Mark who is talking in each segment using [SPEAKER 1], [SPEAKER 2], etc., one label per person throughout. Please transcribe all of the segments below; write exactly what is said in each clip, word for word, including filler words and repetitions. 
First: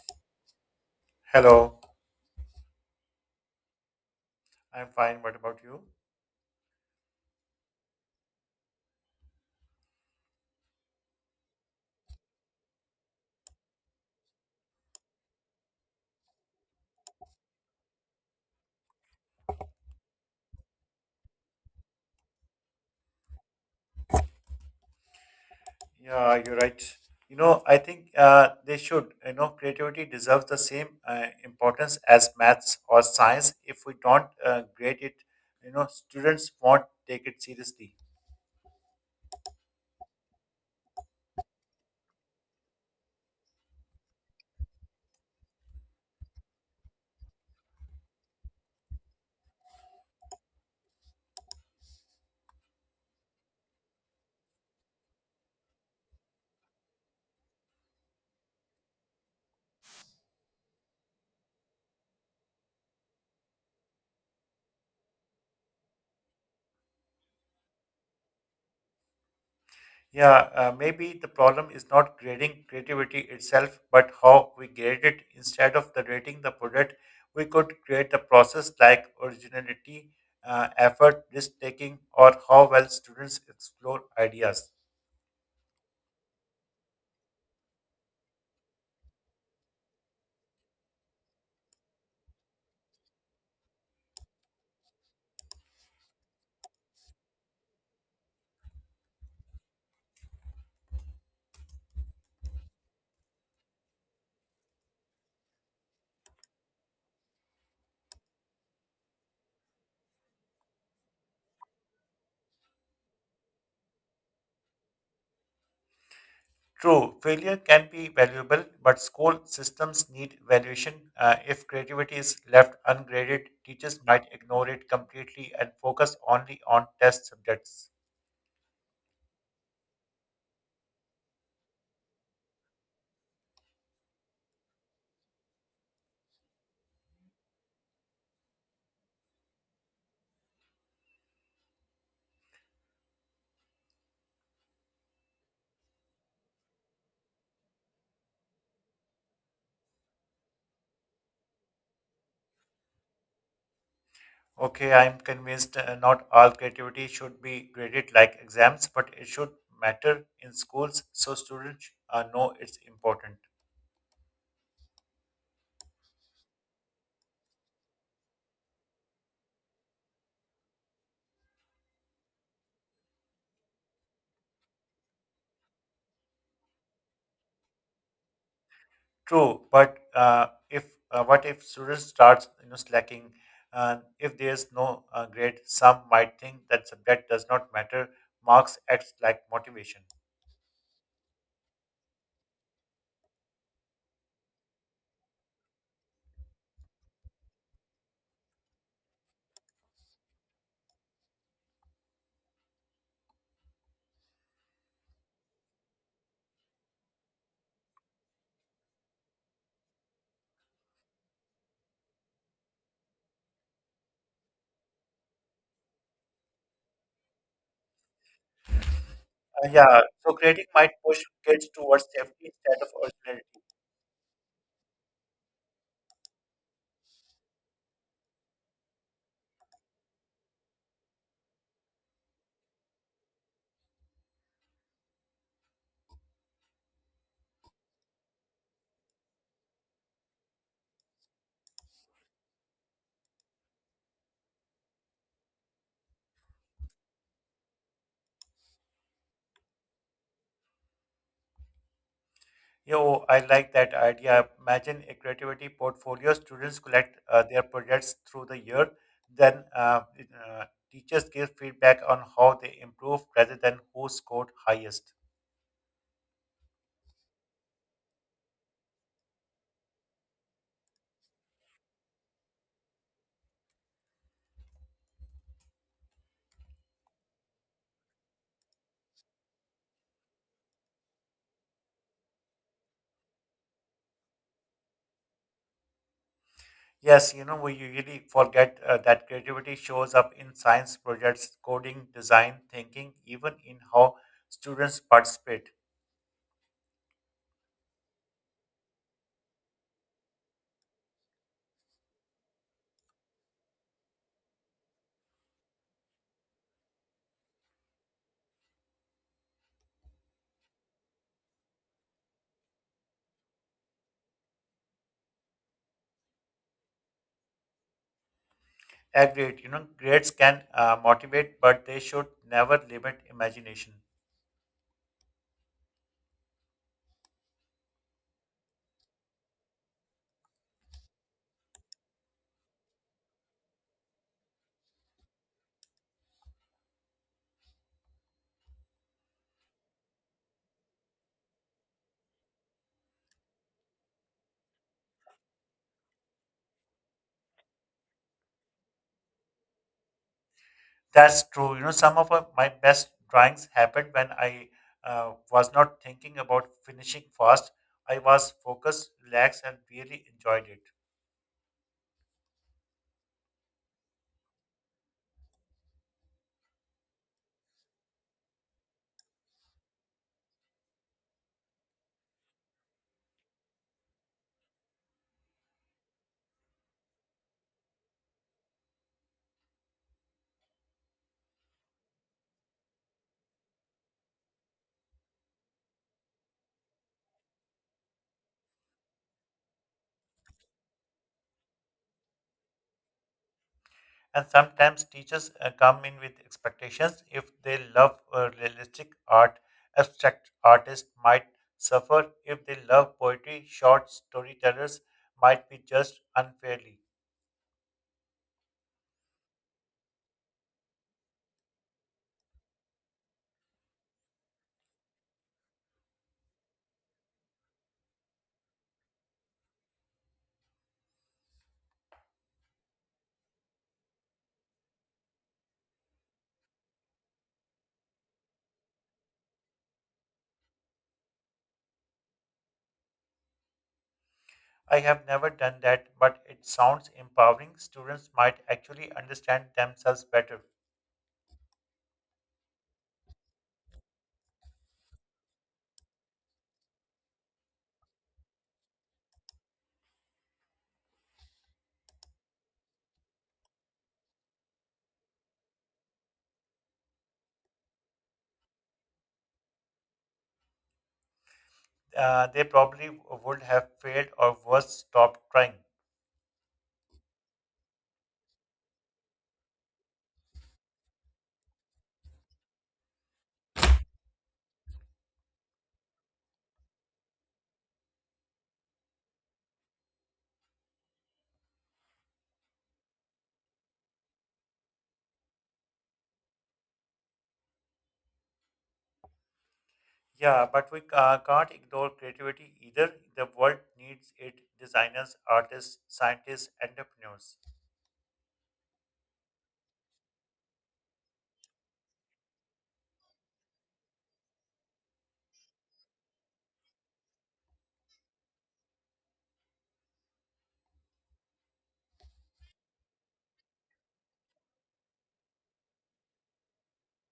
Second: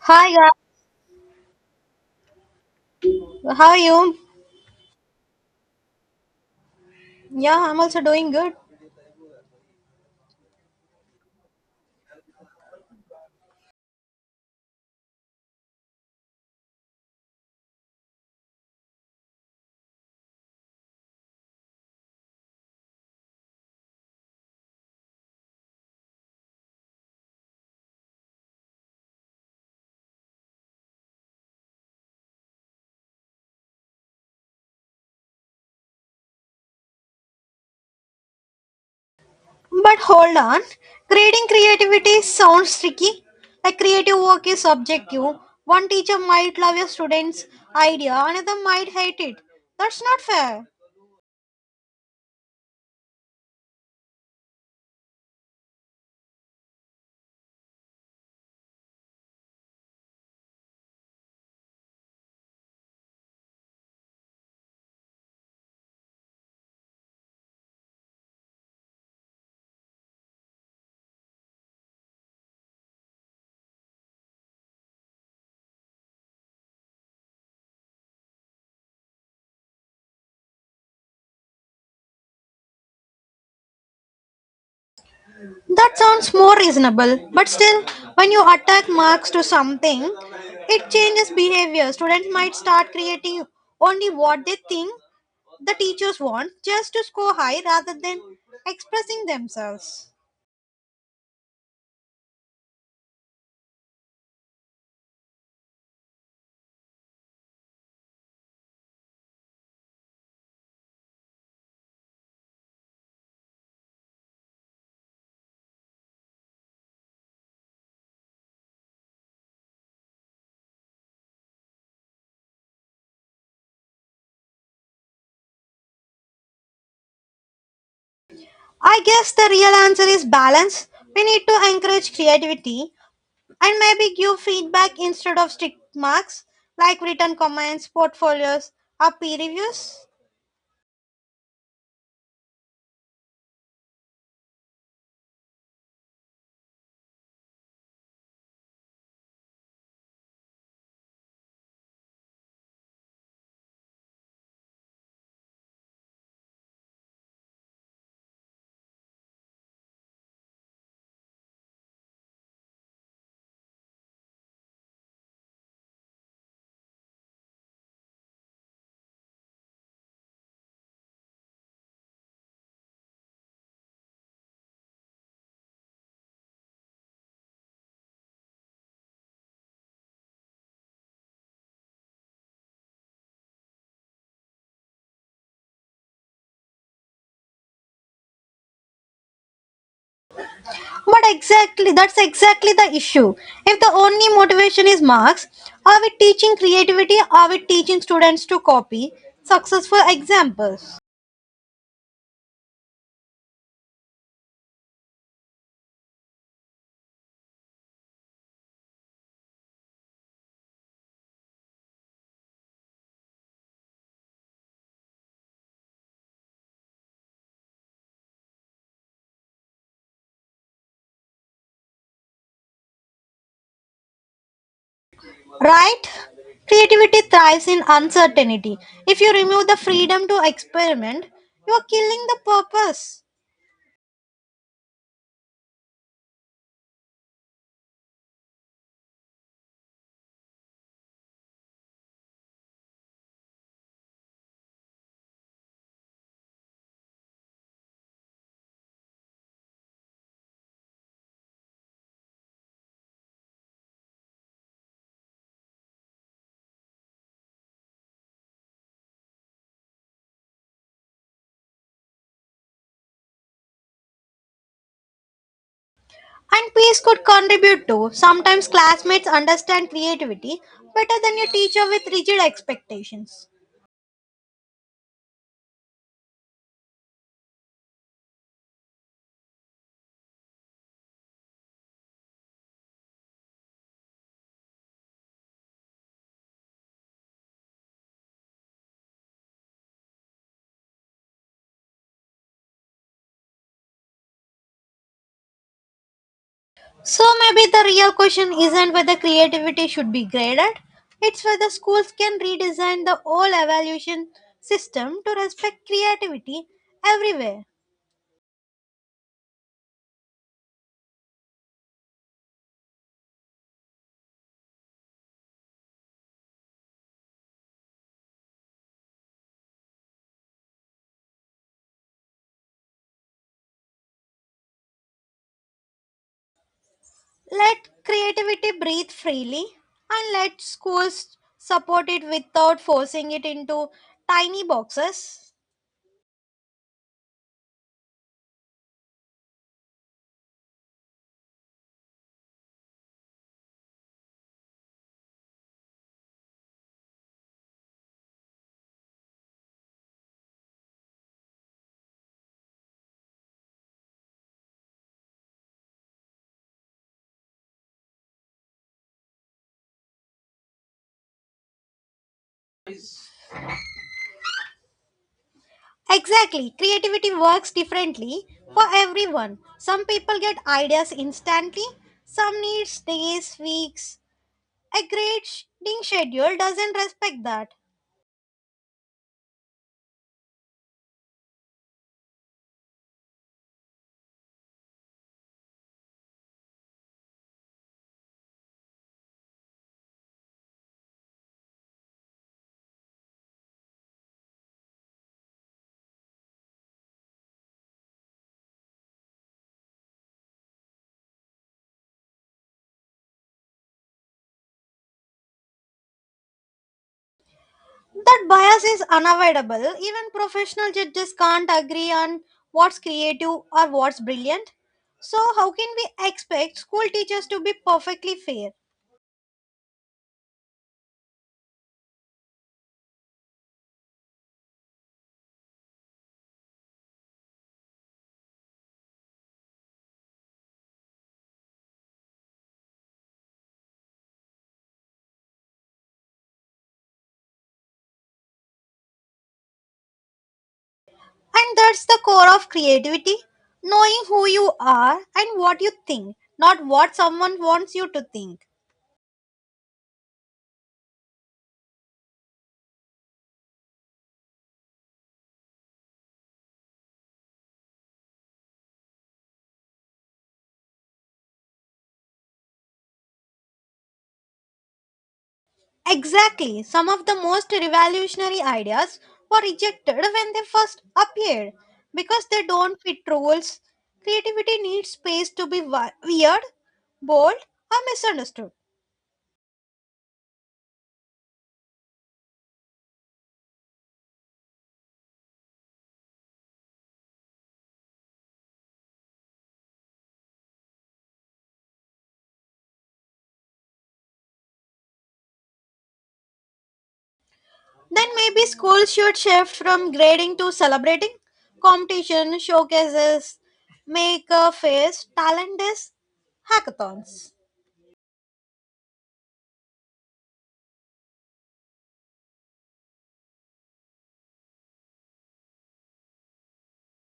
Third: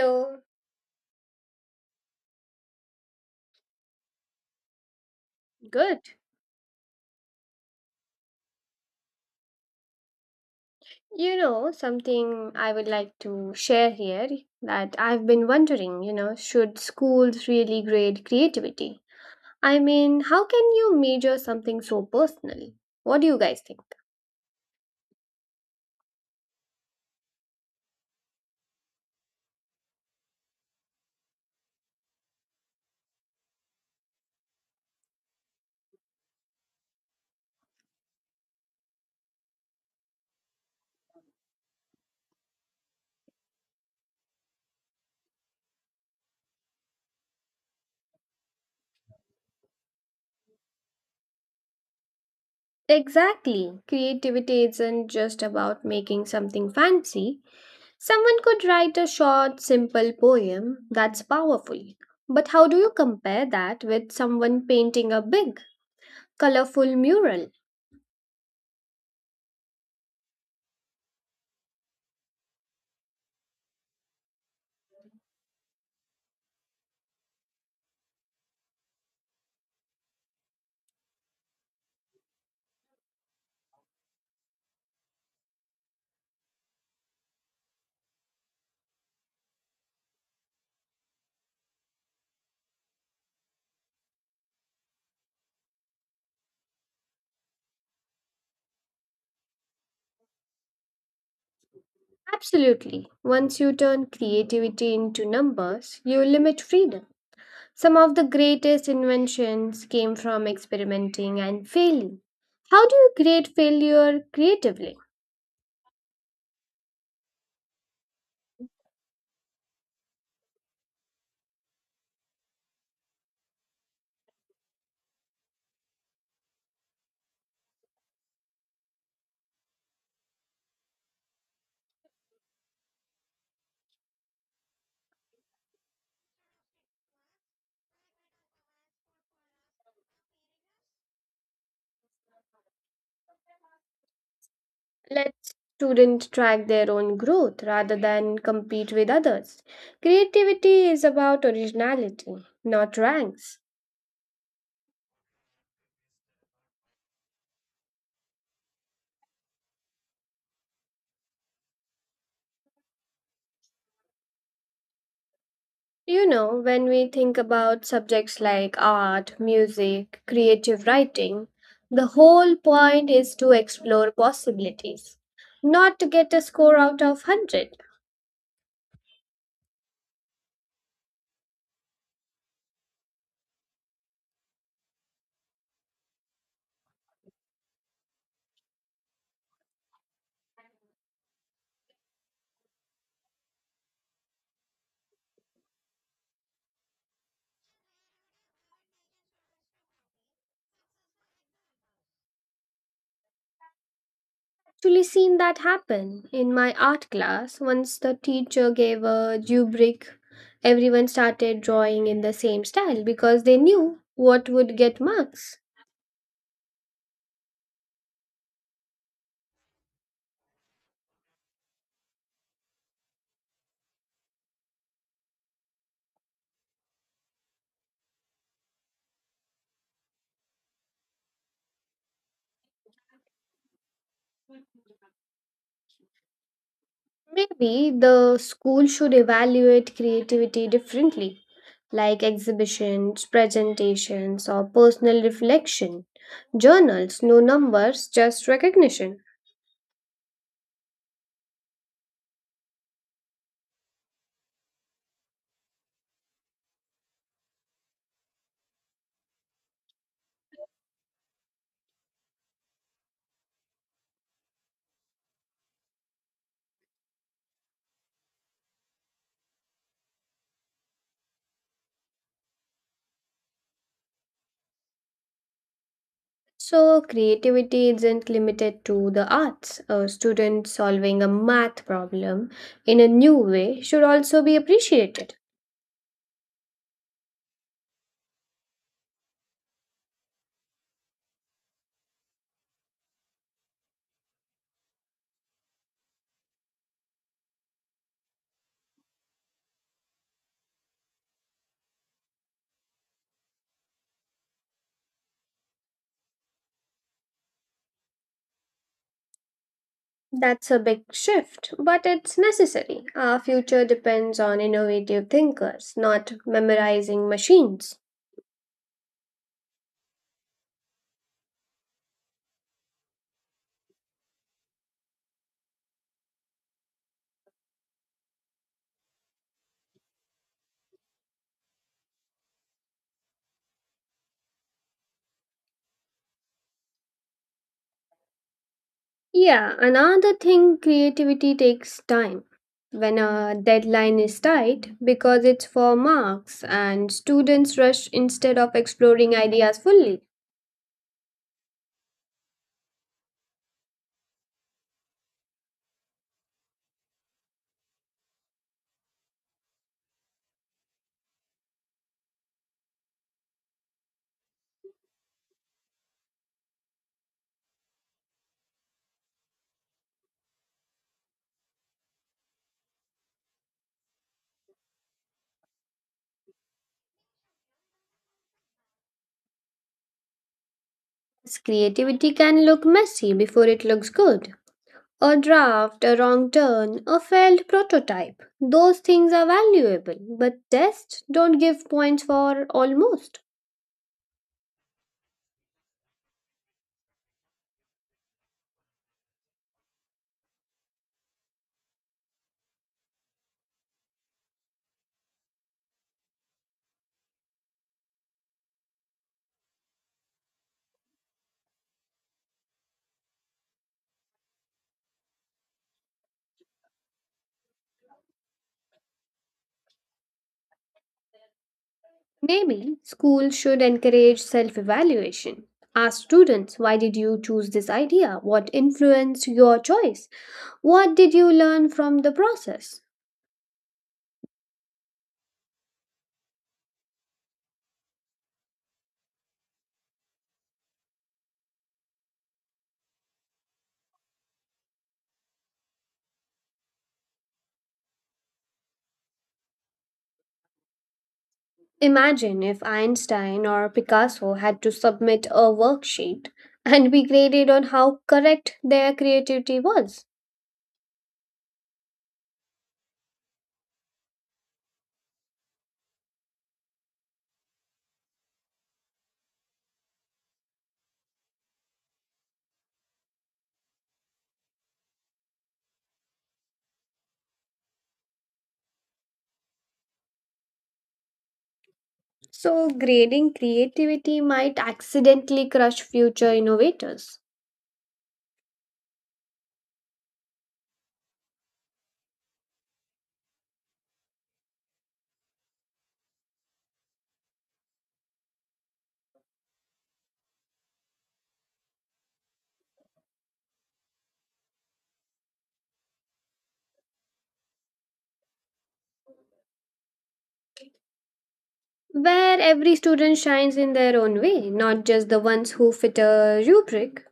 [SPEAKER 1] Hi, guys.
[SPEAKER 2] Hello,
[SPEAKER 1] How are you?
[SPEAKER 2] I'm fine. What about you?
[SPEAKER 3] Good.
[SPEAKER 1] Yeah, I'm also doing good.
[SPEAKER 3] You know, something I would like to share here that I've been wondering, you know, should schools really grade creativity? I mean, how can you measure something so personal? What do you guys think?
[SPEAKER 2] Yeah, you're right. You know, I think uh, they should. You know, creativity deserves the same uh, importance as maths or science. If we don't uh, grade it, you know, students won't take it seriously.
[SPEAKER 1] But hold on. Grading creativity sounds tricky. Like, creative work is subjective. One teacher might love your student's idea, another might hate it. That's not fair.
[SPEAKER 3] Exactly. Creativity isn't just about making something fancy. Someone could write a short, simple poem that's powerful. But how do you compare that with someone painting a big, colorful mural?
[SPEAKER 2] Yeah, uh, maybe the problem is not grading creativity itself, but how we grade it. Instead of the rating the product, we could create the process like originality, uh, effort, risk taking, or how well students explore ideas.
[SPEAKER 1] That sounds more reasonable. But still, when you attack marks to something, it changes behavior. Students might start creating only what they think the teachers want just to score high rather than expressing themselves.
[SPEAKER 3] Absolutely. Once you turn creativity into numbers, you limit freedom. Some of the greatest inventions came from experimenting and failing. How do you create failure creatively?
[SPEAKER 2] True, failure can be valuable, but school systems need evaluation. Uh, if creativity is left ungraded, teachers might ignore it completely and focus only on test subjects.
[SPEAKER 1] I guess the real answer is balance. We need to encourage creativity and maybe give feedback instead of strict marks, like written comments, portfolios, or peer reviews.
[SPEAKER 3] Let students track their own growth rather than compete with others. Creativity is about originality, not ranks.
[SPEAKER 2] Okay, I'm convinced, uh, not all creativity should be graded like exams, but it should matter in schools so students uh, know it's important.
[SPEAKER 3] You know, when we think about subjects like art, music, creative writing, the whole point is to explore possibilities, not to get a score out of one hundred.
[SPEAKER 2] True, but uh, if uh, what if student starts, you know, slacking? Uh, if there is no uh, grade, some might think that subject does not matter. Marks acts like motivation.
[SPEAKER 1] But exactly, that's exactly the issue. If the only motivation is marks, are we teaching creativity? Are we teaching students to copy successful examples?
[SPEAKER 3] Actually seen that happen in my art class once the teacher gave a due break, everyone started drawing in the same style because they knew what would get marks.
[SPEAKER 2] Uh, yeah, so grading might push kids towards safety instead of originality.
[SPEAKER 1] Right? Creativity thrives in uncertainty. If you remove the freedom to experiment, you are killing the purpose.
[SPEAKER 3] Maybe the school should evaluate creativity differently, like exhibitions, presentations, or personal reflection. Journals, no numbers, just recognition.
[SPEAKER 2] Yo, I like that idea. Imagine a creativity portfolio. Students collect uh, their projects through the year, then uh, it, uh, teachers give feedback on how they improve rather than who scored highest.
[SPEAKER 1] And peace could contribute too. Sometimes classmates understand creativity better than your teacher with rigid expectations.
[SPEAKER 3] So, creativity isn't limited to the arts. A student solving a math problem in a new way should also be appreciated.
[SPEAKER 2] Yes, you know, we usually forget uh, that creativity shows up in science projects, coding, design, thinking, even in how students participate.
[SPEAKER 1] So maybe the real question isn't whether creativity should be graded, it's whether schools can redesign the whole evaluation system to respect creativity everywhere.
[SPEAKER 3] That's a big shift, but it's necessary. Our future depends on innovative thinkers, not memorizing machines.
[SPEAKER 2] Agreed, you know, grades can uh, motivate, but they should never limit imagination.
[SPEAKER 1] Let creativity breathe freely and let schools support it without forcing it into tiny boxes.
[SPEAKER 3] Yeah, another thing, creativity takes time when a deadline is tight because it's for marks and students rush instead of exploring ideas fully.
[SPEAKER 2] That's true. You know, some of uh, my best drawings happened when I uh, was not thinking about finishing fast. I was focused, relaxed, and really enjoyed it.
[SPEAKER 1] Exactly. Creativity works differently for everyone. Some people get ideas instantly, some need days, weeks. A great reading schedule doesn't respect that.
[SPEAKER 3] Creativity can look messy before it looks good. A draft, a wrong turn, a failed prototype. Those things are valuable, but tests don't give points for almost.
[SPEAKER 2] And sometimes teachers uh, come in with expectations. If they love uh, realistic art, abstract artists might suffer. If they love poetry, short storytellers might be judged unfairly.
[SPEAKER 1] That bias is unavoidable. Even professional judges can't agree on what's creative or what's brilliant. So, how can we expect school teachers to be perfectly fair?
[SPEAKER 3] Maybe schools should encourage self evaluation. Ask students, why did you choose this idea? What influenced your choice? What did you learn from the process?
[SPEAKER 2] I have never done that, but it sounds empowering. Students might actually understand themselves better.
[SPEAKER 1] And that's the core of creativity, knowing who you are and what you think, not what someone wants you to think.
[SPEAKER 3] Imagine if Einstein or Picasso had to submit a worksheet and be graded on how correct their creativity was.
[SPEAKER 2] Uh, they probably would have failed, or worse, stopped trying.
[SPEAKER 1] Exactly. Some of the most revolutionary ideas were rejected when they first appeared because they don't fit rules. Creativity needs space to be wi- weird, bold, or misunderstood.
[SPEAKER 3] So, grading creativity might accidentally crush future innovators.
[SPEAKER 2] Yeah, but we ca- can't ignore creativity either. The world needs it: designers, artists, scientists, entrepreneurs.
[SPEAKER 1] Then maybe schools should shift from grading to celebrating. Competition, showcases, make a face, talent days, hackathons.
[SPEAKER 3] Where every student shines in their own way, not just the ones who fit a rubric.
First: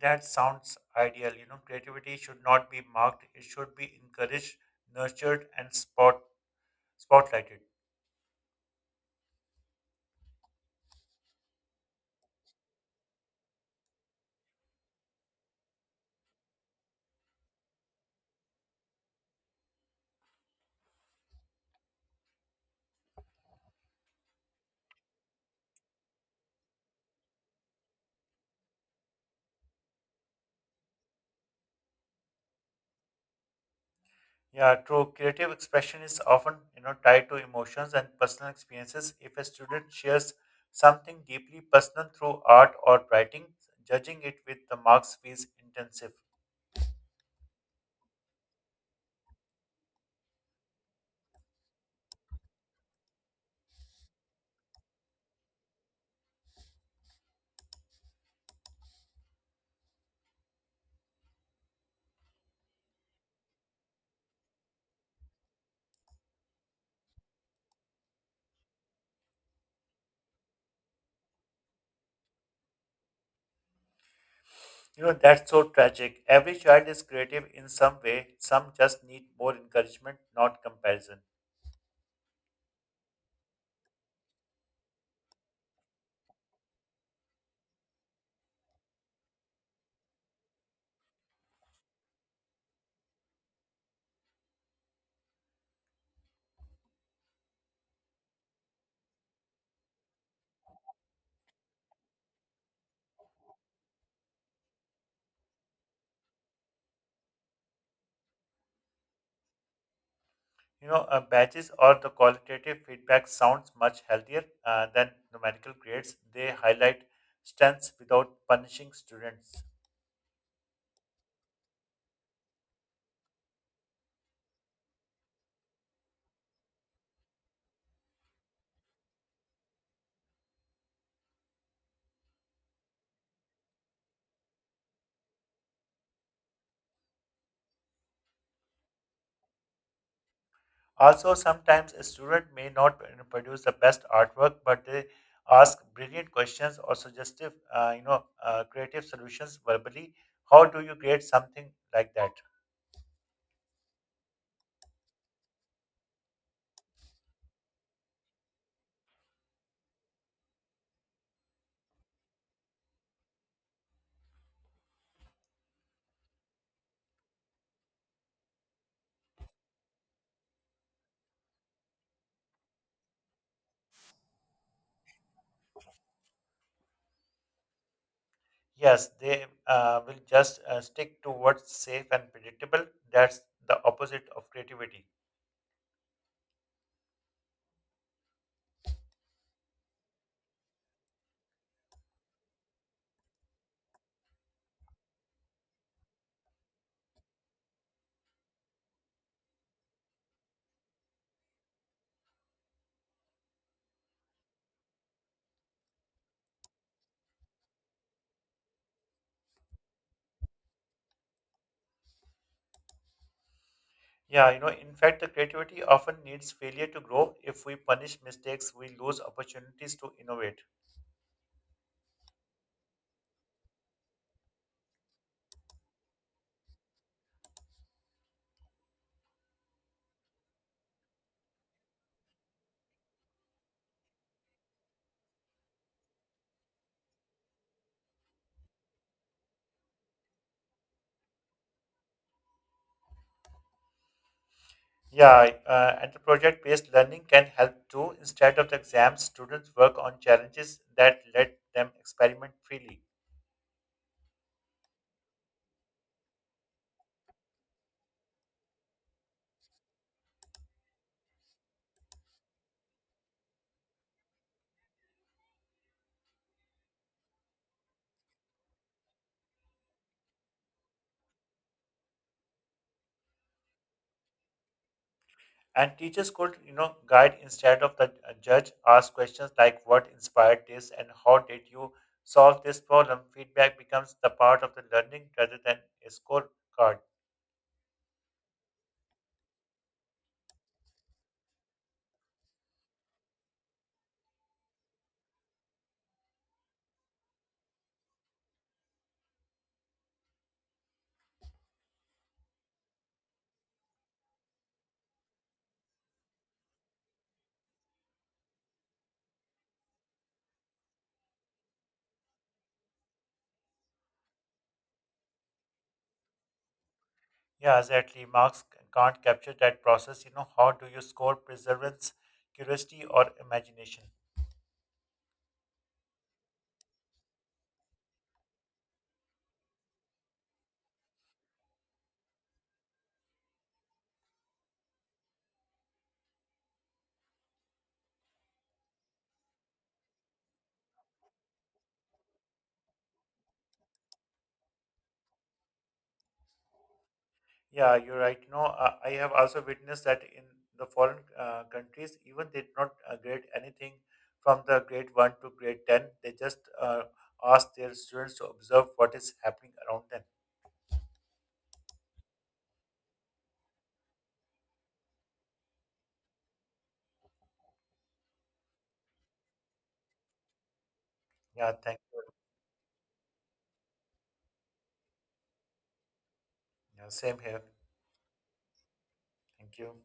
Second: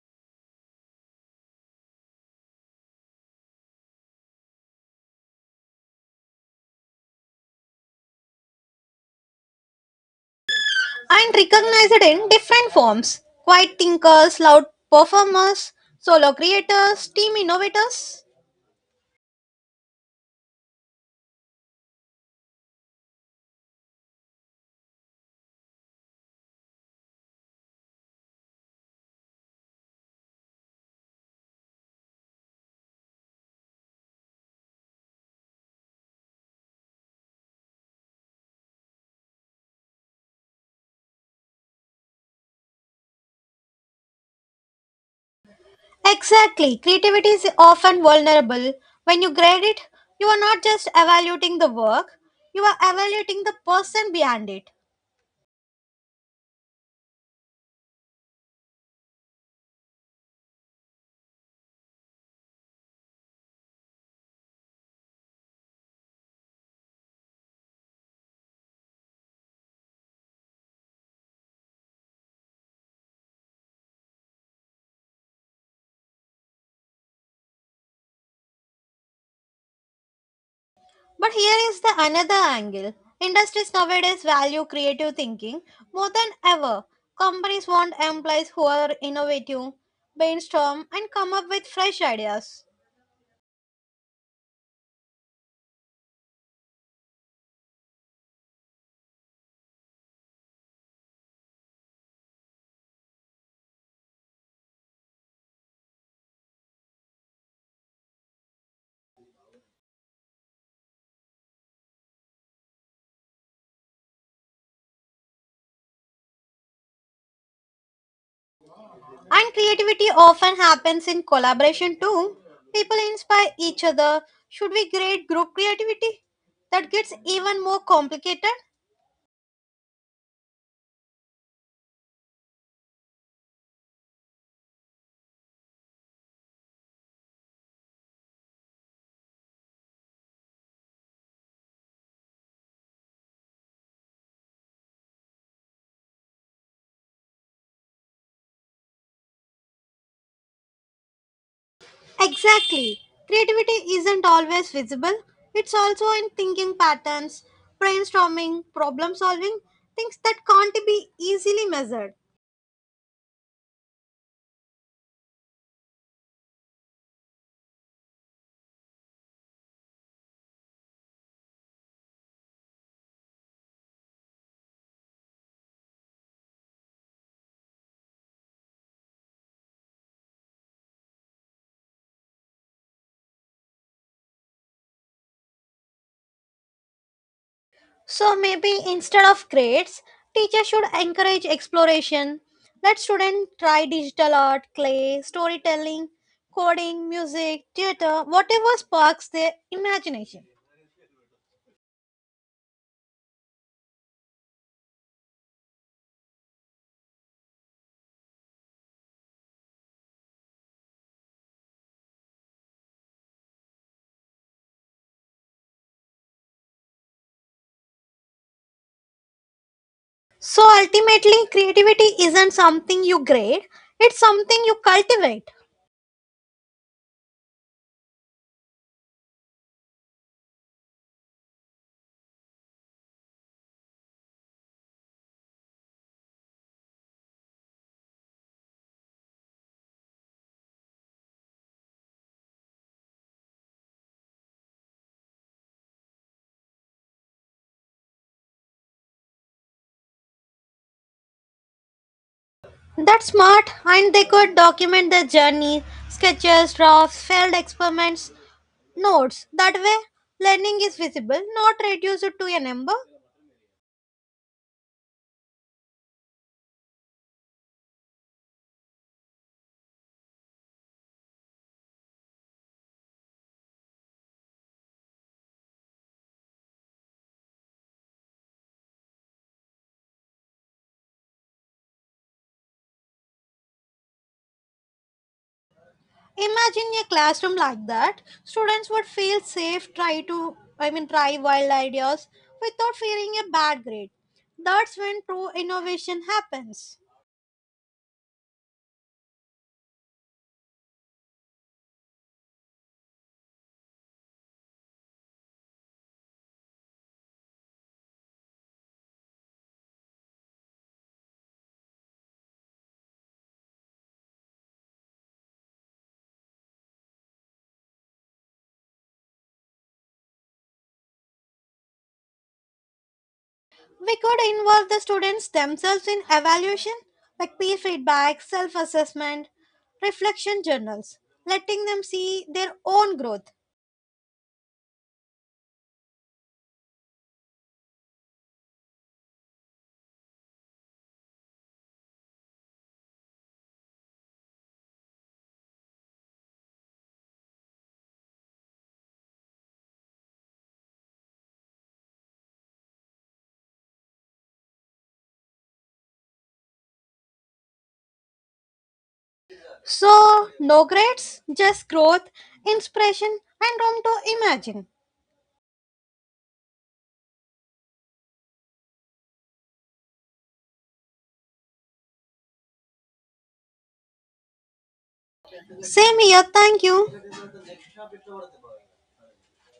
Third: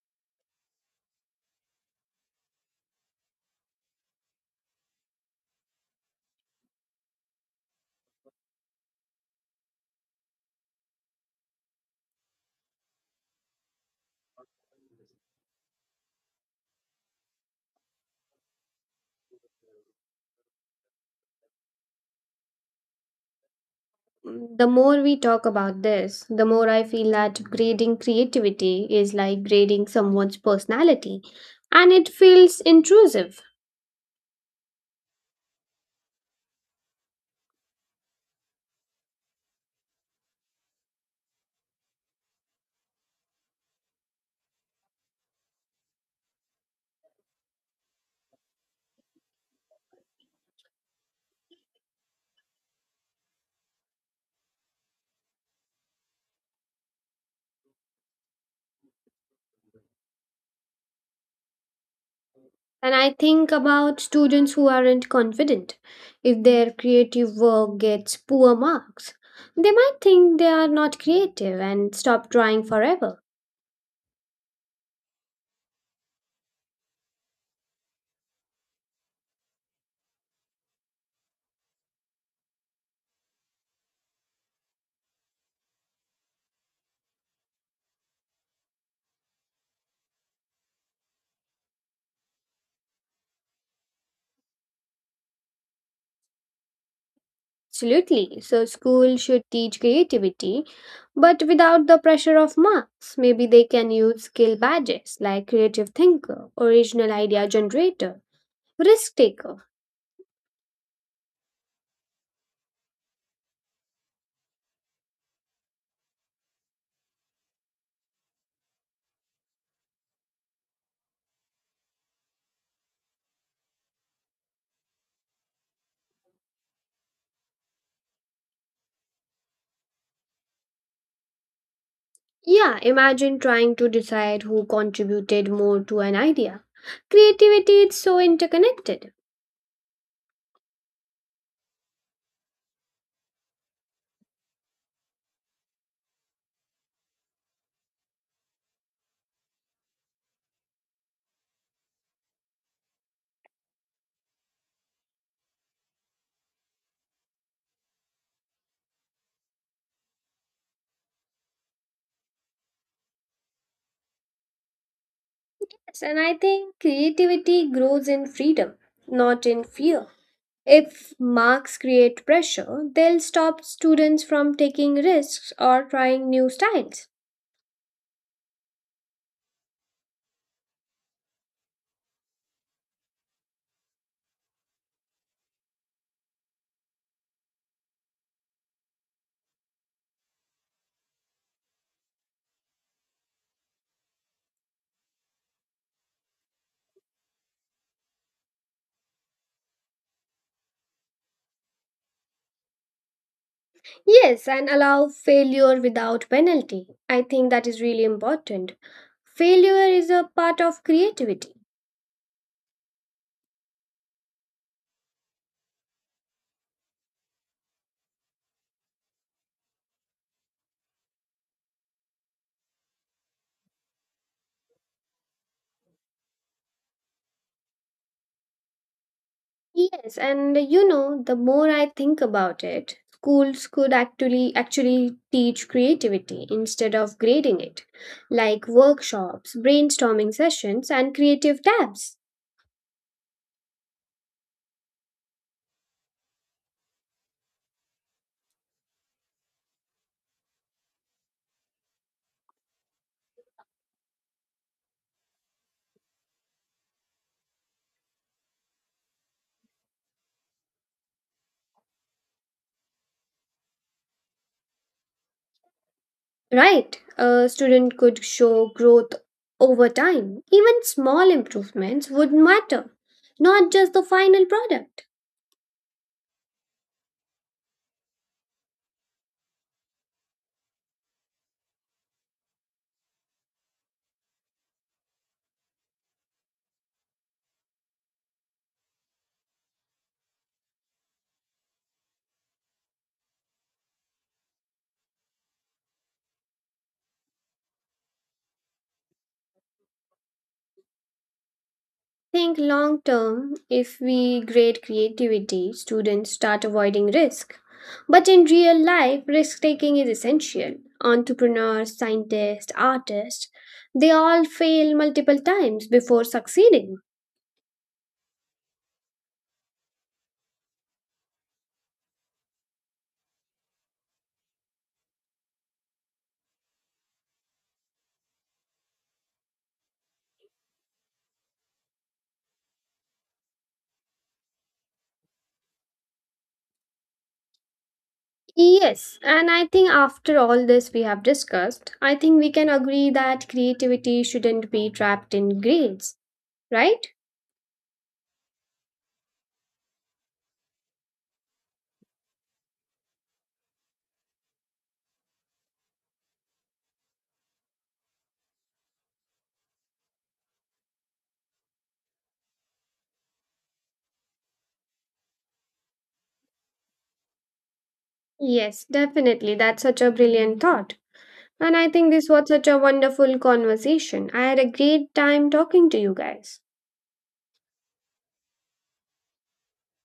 [SPEAKER 2] That sounds ideal. You know, creativity should not be marked, it should be encouraged, nurtured, and spot, spotlighted.
[SPEAKER 1] And recognize it in different forms. Quiet thinkers, loud performers, solo creators, team innovators.
[SPEAKER 3] The more we talk about this, the more I feel that grading creativity is like grading someone's personality, and it feels intrusive.
[SPEAKER 2] Yeah, true. Creative expression is often, you know, tied to emotions and personal experiences. If a student shares something deeply personal through art or writing, judging it with the marks feels intensive.
[SPEAKER 1] Exactly. Creativity is often vulnerable. When you grade it, you are not just evaluating the work, you are evaluating the person behind it.
[SPEAKER 3] And I think about students who aren't confident. If their creative work gets poor marks, they might think they are not creative and stop trying forever.
[SPEAKER 2] You know, that's so tragic. Every child is creative in some way. Some just need more encouragement, not comparison.
[SPEAKER 1] But here is the another angle. Industries nowadays value creative thinking more than ever. Companies want employees who are innovative, brainstorm, and come up with fresh ideas.
[SPEAKER 3] Absolutely. So school should teach creativity, but without the pressure of marks. Maybe they can use skill badges like creative thinker, original idea generator, risk taker.
[SPEAKER 2] You know, uh, badges or the qualitative feedback sounds much healthier uh, than numerical grades. They highlight strengths without punishing
[SPEAKER 1] And
[SPEAKER 2] students.
[SPEAKER 1] creativity often happens in collaboration too. People inspire each other. Should we grade group creativity? That gets even more complicated.
[SPEAKER 3] Yeah, imagine trying to decide who contributed more to an idea. Creativity is so interconnected.
[SPEAKER 2] Also, sometimes a student may not, you know, produce the best artwork, but they ask brilliant questions or suggestive, uh, you know, uh, creative solutions verbally. How do you create something like that?
[SPEAKER 1] Exactly. Creativity isn't always visible, it's also in thinking patterns, brainstorming, problem solving, things that can't be easily measured.
[SPEAKER 3] Yes, and I think creativity grows in freedom, not in fear. If marks create pressure, they'll stop students from taking risks or trying new styles.
[SPEAKER 2] Yes, they uh, will just uh, stick to what's safe and predictable. That's the opposite of creativity.
[SPEAKER 1] So maybe instead of grades, teachers should encourage exploration. Let students try digital art, clay, storytelling, coding, music, theater, whatever sparks their imagination.
[SPEAKER 3] Yes, and allow failure without penalty. I think that is really important. Failure is a part of creativity.
[SPEAKER 2] Yeah, you know, in fact, the creativity often needs failure to grow. If we punish mistakes, we lose opportunities to innovate.
[SPEAKER 1] So ultimately, creativity isn't something you grade, it's something you cultivate.
[SPEAKER 3] Yes, and you know, the more I think about it, schools could actually actually teach creativity instead of grading it, like workshops, brainstorming sessions, and creative tabs.
[SPEAKER 2] Yeah, uh, and the project based learning can help too. Instead of the exams, students work on challenges that let them experiment freely.
[SPEAKER 1] That's smart, and they could document their journey, sketches, drafts, failed experiments, notes. That way, learning is visible, not reduced to a number.
[SPEAKER 3] Right, a student could show growth over time. Even small improvements would matter, not just the final product.
[SPEAKER 2] And teachers could, you know, guide instead of the uh, judge, ask questions like what inspired this and how did you solve this problem? Feedback becomes the part of the learning rather than a
[SPEAKER 1] Imagine
[SPEAKER 2] scorecard.
[SPEAKER 1] a classroom like that. Students would feel safe, try to, I mean, try wild ideas without fearing a bad grade. That's when true innovation happens.
[SPEAKER 3] Think long term, if we grade creativity, students start avoiding risk. But in real life, risk taking is essential. Entrepreneurs, scientists, artists, they all fail multiple times before succeeding.
[SPEAKER 2] Yeah, exactly. Marks can't capture that process. You know, how do you score perseverance, curiosity, or imagination?
[SPEAKER 1] We could involve the students themselves in evaluation, like peer feedback, self assessment, reflection journals, letting them see their own growth.
[SPEAKER 3] Yes, and I think after all this we have discussed, I think we can agree that creativity shouldn't be trapped in grades, right?
[SPEAKER 2] Yeah, you're right. No, uh, I have also witnessed that in the foreign uh, countries, even they did not uh, grade anything from the grade one to grade ten. They just uh, ask their students to observe what is happening around them.
[SPEAKER 1] So, no grades, just growth, inspiration, and room to imagine.
[SPEAKER 3] Yes, definitely. That's such a brilliant thought.
[SPEAKER 2] Yeah,
[SPEAKER 3] And I
[SPEAKER 2] thank.
[SPEAKER 3] think this was such a wonderful conversation. I had a great time talking to you
[SPEAKER 1] Same here,
[SPEAKER 3] guys.
[SPEAKER 1] thank
[SPEAKER 2] Yeah,
[SPEAKER 1] you.
[SPEAKER 2] same here. Thank you.